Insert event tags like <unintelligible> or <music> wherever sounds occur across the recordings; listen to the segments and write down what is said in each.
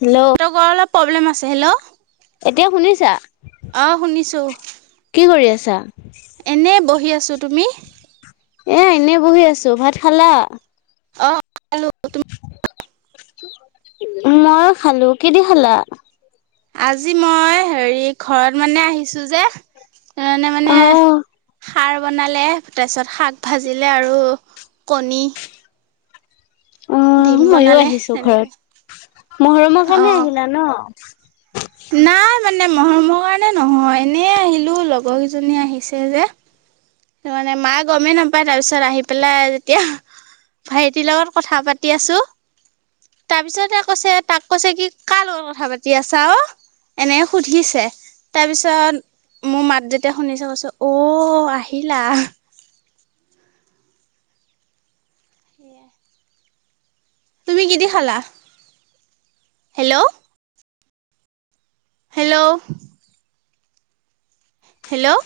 Hello <unintelligible> অলপ problem আছে hello এতিয়া শুনিছা শুনিছো কি কৰি আছা এনেই বহি আছোঁ তুমি এ এনেই বহি আছো ভাত খালা অখালো মই খালো কিদি খালা। আজি মই হেৰি ঘৰত মানে আহিছো যে তানে অ মানে্। সাৰ বনালে তাৰপিছত শাক ভাজিলে আৰু কণী। অ ডিম ময়ো বনালে আহিছো তেনেকে ঘৰতগৰমগহৰমৰ অ কাৰণে আহিলা ন নাই মানে মৰমৰ কাৰণে নহয় এনেই আহিলোঁ লগৰ কেইজনী আহিছে যে মানে মা গমেই নাপায় তাৰপিছত আহি পেলাই তেতিয়া ভাইটিৰ লগত কথা পাতি আছো। তাৰ পিছতে কৈছে তাক কৈছে কি কাৰ লগত কথা পাতি আছা অ এনে সুধিছে তাৰপিছত মোৰ মাত যেতিয়া শুনিছে কৈছো অ আহ ঠিলা তুমি কি দি খালা। Hello hello. হেল্লো'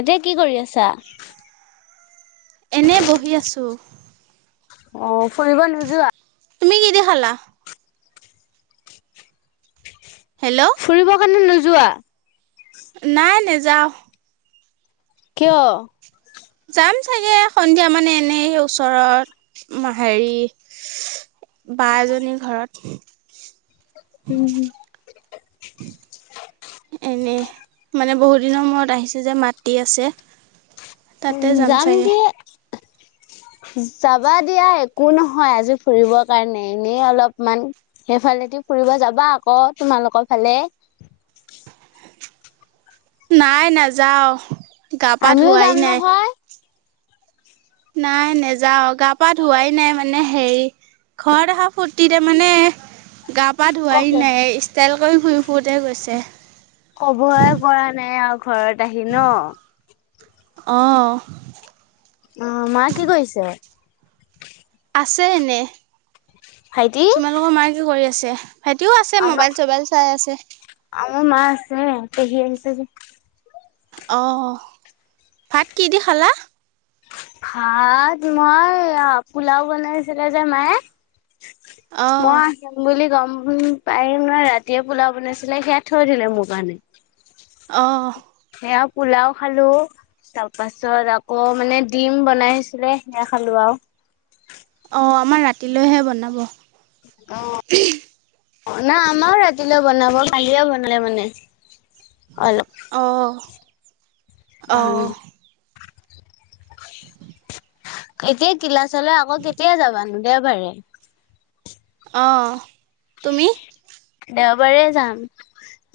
এতিয়া কি কৰি আছা। এনেই বহি আছোঁ। অ ফুৰিব নোযোৱা। তুমিকিদি খালা। হেল্লো'। ফুৰিবৰ কাৰণে নোযোৱা। নাই নেযাও কিয়। যাম চাগে সন্ধিয়া মানে এনেই সেই ওচৰত হেৰি বা এজনীৰ ঘৰত উম <inaudible> এনেই মানে বহুত দিনৰ মূৰত আহিছে যে মাটি আছে তাতে যাম যামচাগেই <inaudible> দিয়ে যাবা দিয়া একো নহয় আজি ফুৰিবৰ কাৰণে এনেই অলপমান সেইফালেদি ফুৰিব যাবা আকৌ তোমালোকৰ ফালে নাই নাযাওঁ গা পা আমিও ধোৱাই যাম নাই নহয় নাই নেযাওঁ গা পা ধোৱাই নাই মানে হেৰি ঘৰত অহা ফূৰ্তিৰে মানে। গা পা ধোৱাই কফে নাই ষ্টাইল কৰি ঘূই ফুৰৰোঁতে গৈছে। কবয়ই পৰা নাই আৰু ঘৰত আহি ন অ অ মা কি কৰিছে আছে এনেই ভাইটি তোমালোকৰ মায়ে কি কৰি আছে সেতিও আছে মোবাইল চবাইল চাই আছে আ মোৰ মা আছে পেহী আহিছে যে। অঁ, ভাত কি দি খালা? ভাত মই পোলাও বনাইছিলে যে মায়ে। অঁ ময়া- যাম বুলি গম পাই নোয়াই ৰাতিয়ে পোলাওঁ বনাইছিলে সেয়া থৈ দিলে মোৰ কাৰণে- অঁ - সেয়া পোলাও খালো- তাৰপাছত আকৌ মানে ডিম বনাই আছিলে সেয়া খালো আৰু- অঁ আমাৰ ৰাতিলৈহে বনাব- অঁ - অঁ নাই আমাৰো ৰাতিলৈ বনাব কালিয় বনালে মানে অলপ- অঁ অ অঁ- এতিয়া কিলাচলৈ আকৌ কেতিয়া যাবানো দেওবাৰে- অঁ তুমি? দেওবাৰে যাম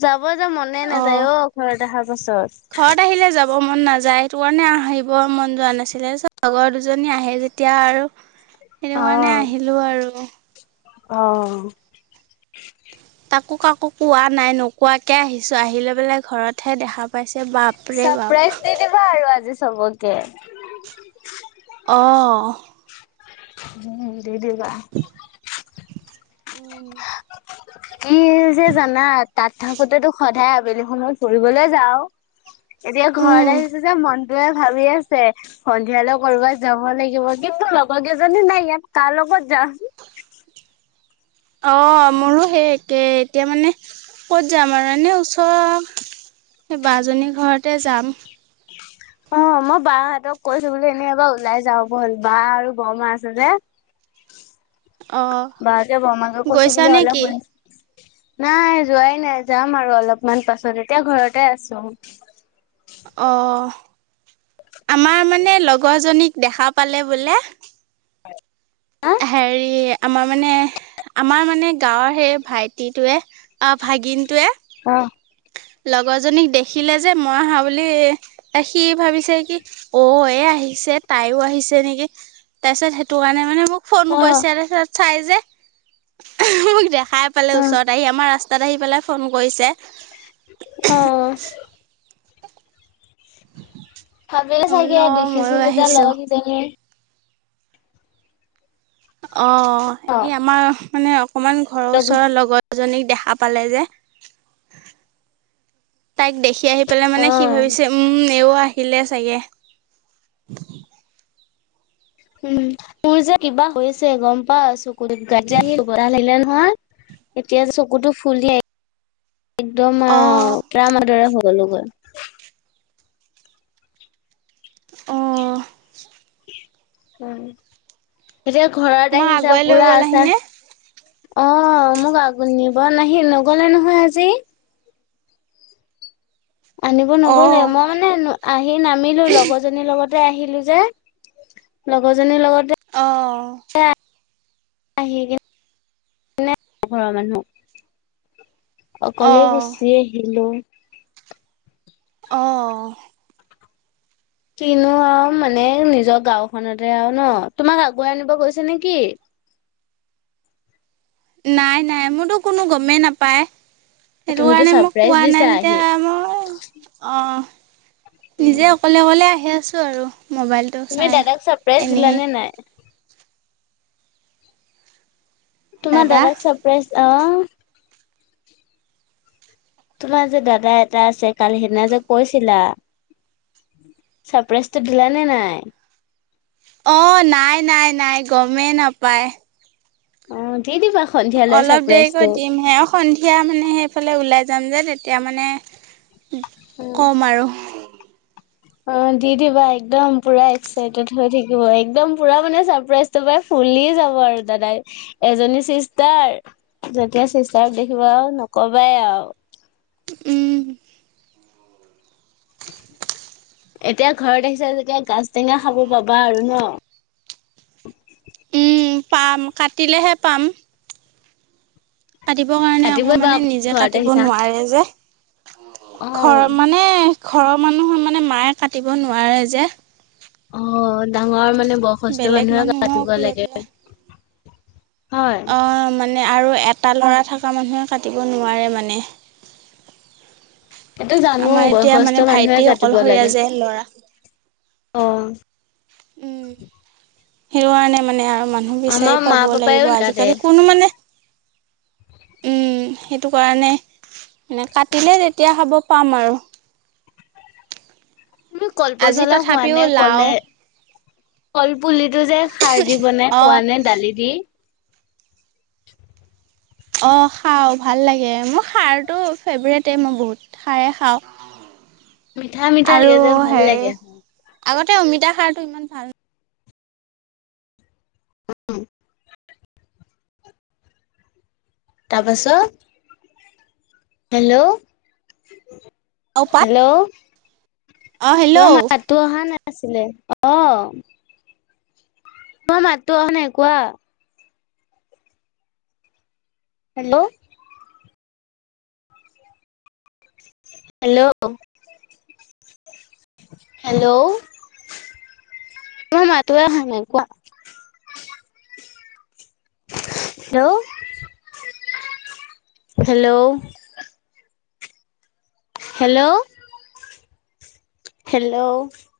যাব যে মনে নাযায় অঁ ঘৰত অহাৰ পাছত- ঘৰত আহিলে যাব মন নাযায় সেইটো কাৰণে আহিব মন যোৱা নাছিলে লগৰ দুজনী আহে যেতিয়া আৰু- সেইটো কাৰণে আহিলো আৰু- অঁ! তাকো কাকো কোৱা নাই নোকোৱাকে আহিছো আহিলে বেলে ঘৰত হে দেখা - পাইছে বাপৰে বাপ- নেৰু আৰু আজি চবকে অহ- উম দেই দেই অ- উম, কি যে জানা তাত থাকোতেতো সদায় আবেলি সময়ত ফুৰিবলৈ যাও- এতিয়া উম ঘৰত আহিচো যে মনটোৱে ভাবি আছে- সন্ধিয়ালৈ কৰবাত যাব লাগিব কিন্তু লগৰ কেইজনী নাই ইয়াত কাৰ লগত যাম- অঁ মোৰো সেই একে এতিয়া মানে ক'ত যাম আৰু এনে ওচ- সেই বাজনী ঘৰতে যাম- অঁ মই বাহঁতক কৈছো এনেই এবাৰ ওলাই যাওঁ ব বা আৰু বৰমা আছে যে- অ' বাকে বমা ক কইচে গৈছা বোলে নে অলপ কি সোনি- নাই যোৱাই নাই যাম আৰু অলপমান পাছত এতিয়া ঘৰতে আছো- অঁ আমাৰ মানে লগৰজনীক দেখা পালে বোলে- হা হেৰি আমাৰ মানে- আমাৰ মানে গাঁৱৰ সেই ভাইটিটোৱে অঁ ভাগিনটোৱে- অঁ - লগৰজনীক দেখিলে যে মই আহা বুলি- সি ভাবিছে কি অঁ এয়া আহিছে তাইও আহিছে নেকি- তাৰিছত সেইটো কাৰণে মানে মোক- ফোন অ কৰিছে তাৰপিছত চাই যে মোক দেখাই পালে ওচৰত আহি আমাৰ ৰাস্তা- তাত আহি পেলাই ফোন কৰিছে- অঁ! ভাবে মই চাগে বোলো অ দেখিছোঁ ময়ো যেতিয়া আহিছো লগৰ কেইজনীৰ - অঁ অ ই আমাৰ মানে অকমান ঘৰৰ লগো ওচৰৰ লগত- এজনীক দেখা পালে যে তাইক দেখি আহি- পেলাই অ মানে কি ভাবিছে উমঁ এও আহিলে চাগে- উমঁ মোৰ যে কিবা হৈছে গম পাও চকু দুটা ৰাতি আহি কুটা আহিলে নহয়- এতিয়া চকুতো ফুলি একদম অ আহও টামাৰ দৰে হৈ গ'ল। অ' উড়, এতিয়া ঘৰত তোমাক আহিছা আগুৱাই লৈ পুৰা গ'ল আছা। আহিনে? অ' মোক আগ নিব নাহি নগ'লে নহয় আজি। আনিব নগ'লে অ'। মই মানে আহি নামিলোঁ, লগৰজনীৰ লগতে আহিলোঁ যে লগৰজনীৰ লগতে অ' আহি কিনে ঘৰৰ মানুহ। অকলে অ', গুছি আহিলোঁ। অ' কিনো আৰু মানে নিজৰ গাওঁখনতে আৰু ন তোমাক আগুৱাই আনিব গৈছে নেকি? নাই নাই মোৰতো কোনো গমেই নাপায়। সেইটো তুমিতো কাৰণে মোক চাৰপ্ৰাইজ কোৱা দিছা নাই আহি যেতিয়া মই অ' নিজে অকলে অকলে আহি আছোঁ আৰু মোবাইল তুমি দাদাক ছাৰপ্ৰাইজ দিলা নে নাই? তোমাৰ দাদা দাদাক চৰপ্ৰাইজ অ' তোমাৰ যে দাদা এটা আছে কালি সেইদিনা যে কৈছিলা। ছাৰপ্ৰাইজটো দিলানে নাই? অ' নাই নাই নাই গমেই নাপায়। অ' দি দিবা। সন্ধিয়ালৈ অলপ দেৰিকৈ চাৰপ্ৰাইজটো দিম হে। সন্ধিয়া মানে সেইফালে ওলাই যাম যে তেতিয়া মানে ক'ম আৰু অ' দি দিবা একদম পুৰা এক্সাইটেড হৈ থাকিব। একদম পুৰা মানে চাৰপ্ৰাইজ তোৰ পাই ফুলিয় যাব আৰু দাদাই এজনী চিষ্টাৰ যেতিয়া চিষ্টাৰক দেখিবা আৰু নকবাই আৰু উম। ‌ এতিয়া ঘৰত আহিছে যেতিয়া গাজ টেঙা খাব পাবা আৰু ন উম, পাম কাটিলেহে পাম। কাটিবৰ কাৰণে আকৌ কাটিবই বা মানে নিজে ঘৰত কাটিব আহিছা নোৱাৰে যে অ ঘৰ মানে ঘৰৰ মানুহৰ মানে মায়ে কাটিব নোৱাৰে যে অ' ডাঙৰ মানে বয়সস্থ বেলেগ মানুহে কাটিব মানুহক লৈ লাগে। হয় অ' মানে আৰু এটা ল'ৰা থকা মানুহে কাটিব নোৱাৰে মানে। এইটো জানোঁ আমাৰ এতিয়া বয়সস্থ মানে মানুহে ভাইটি কাটিব অকলশৰীয়া লাগে যে ল'ৰা অ'। উম, হেইৱণে মানে। আৰু মানুহ বিচাৰি আমাৰ মা পাব পাপায়ও লাগিব। নাকাটে আজিকালি কোনো মানে উম, সেইটো কাৰণে মানে কাটিলে তেতিয়া হ'ব পাম আৰু তুমি আজি কলপচলা খোৱা তথাপিও নে লাও ক'লে? কলপুলিতটো যে সাৰ দি বনাই খোৱা অঁ নে দালি দি? অ' খাওঁ ভাল লাগে। মোৰ সাৰটো ফেভৰেটেই মই বহুত সাৰেই খাওঁ। মিঠা মিঠা লাগে আৰু যে ভাল হেৰি লাগে। আগতে অমিতা সাৰ টো ইমান ভাল। উম। তাৰপাছত। হেল্ল' নাপাওঁ পাত হেল্ল' অ', তোমাৰ হেল্ল' মাত তো অহা নাছিলে অ' তোমাৰ মাটতো অহা নাই কোৱা। হেল্ল'? হেল্ল'? হেল্ল'? তম ত হয়নেকোৱা। <unintelligible> হেল্ল'? হেল্ল'? হেল্ল'? হেল্ল'?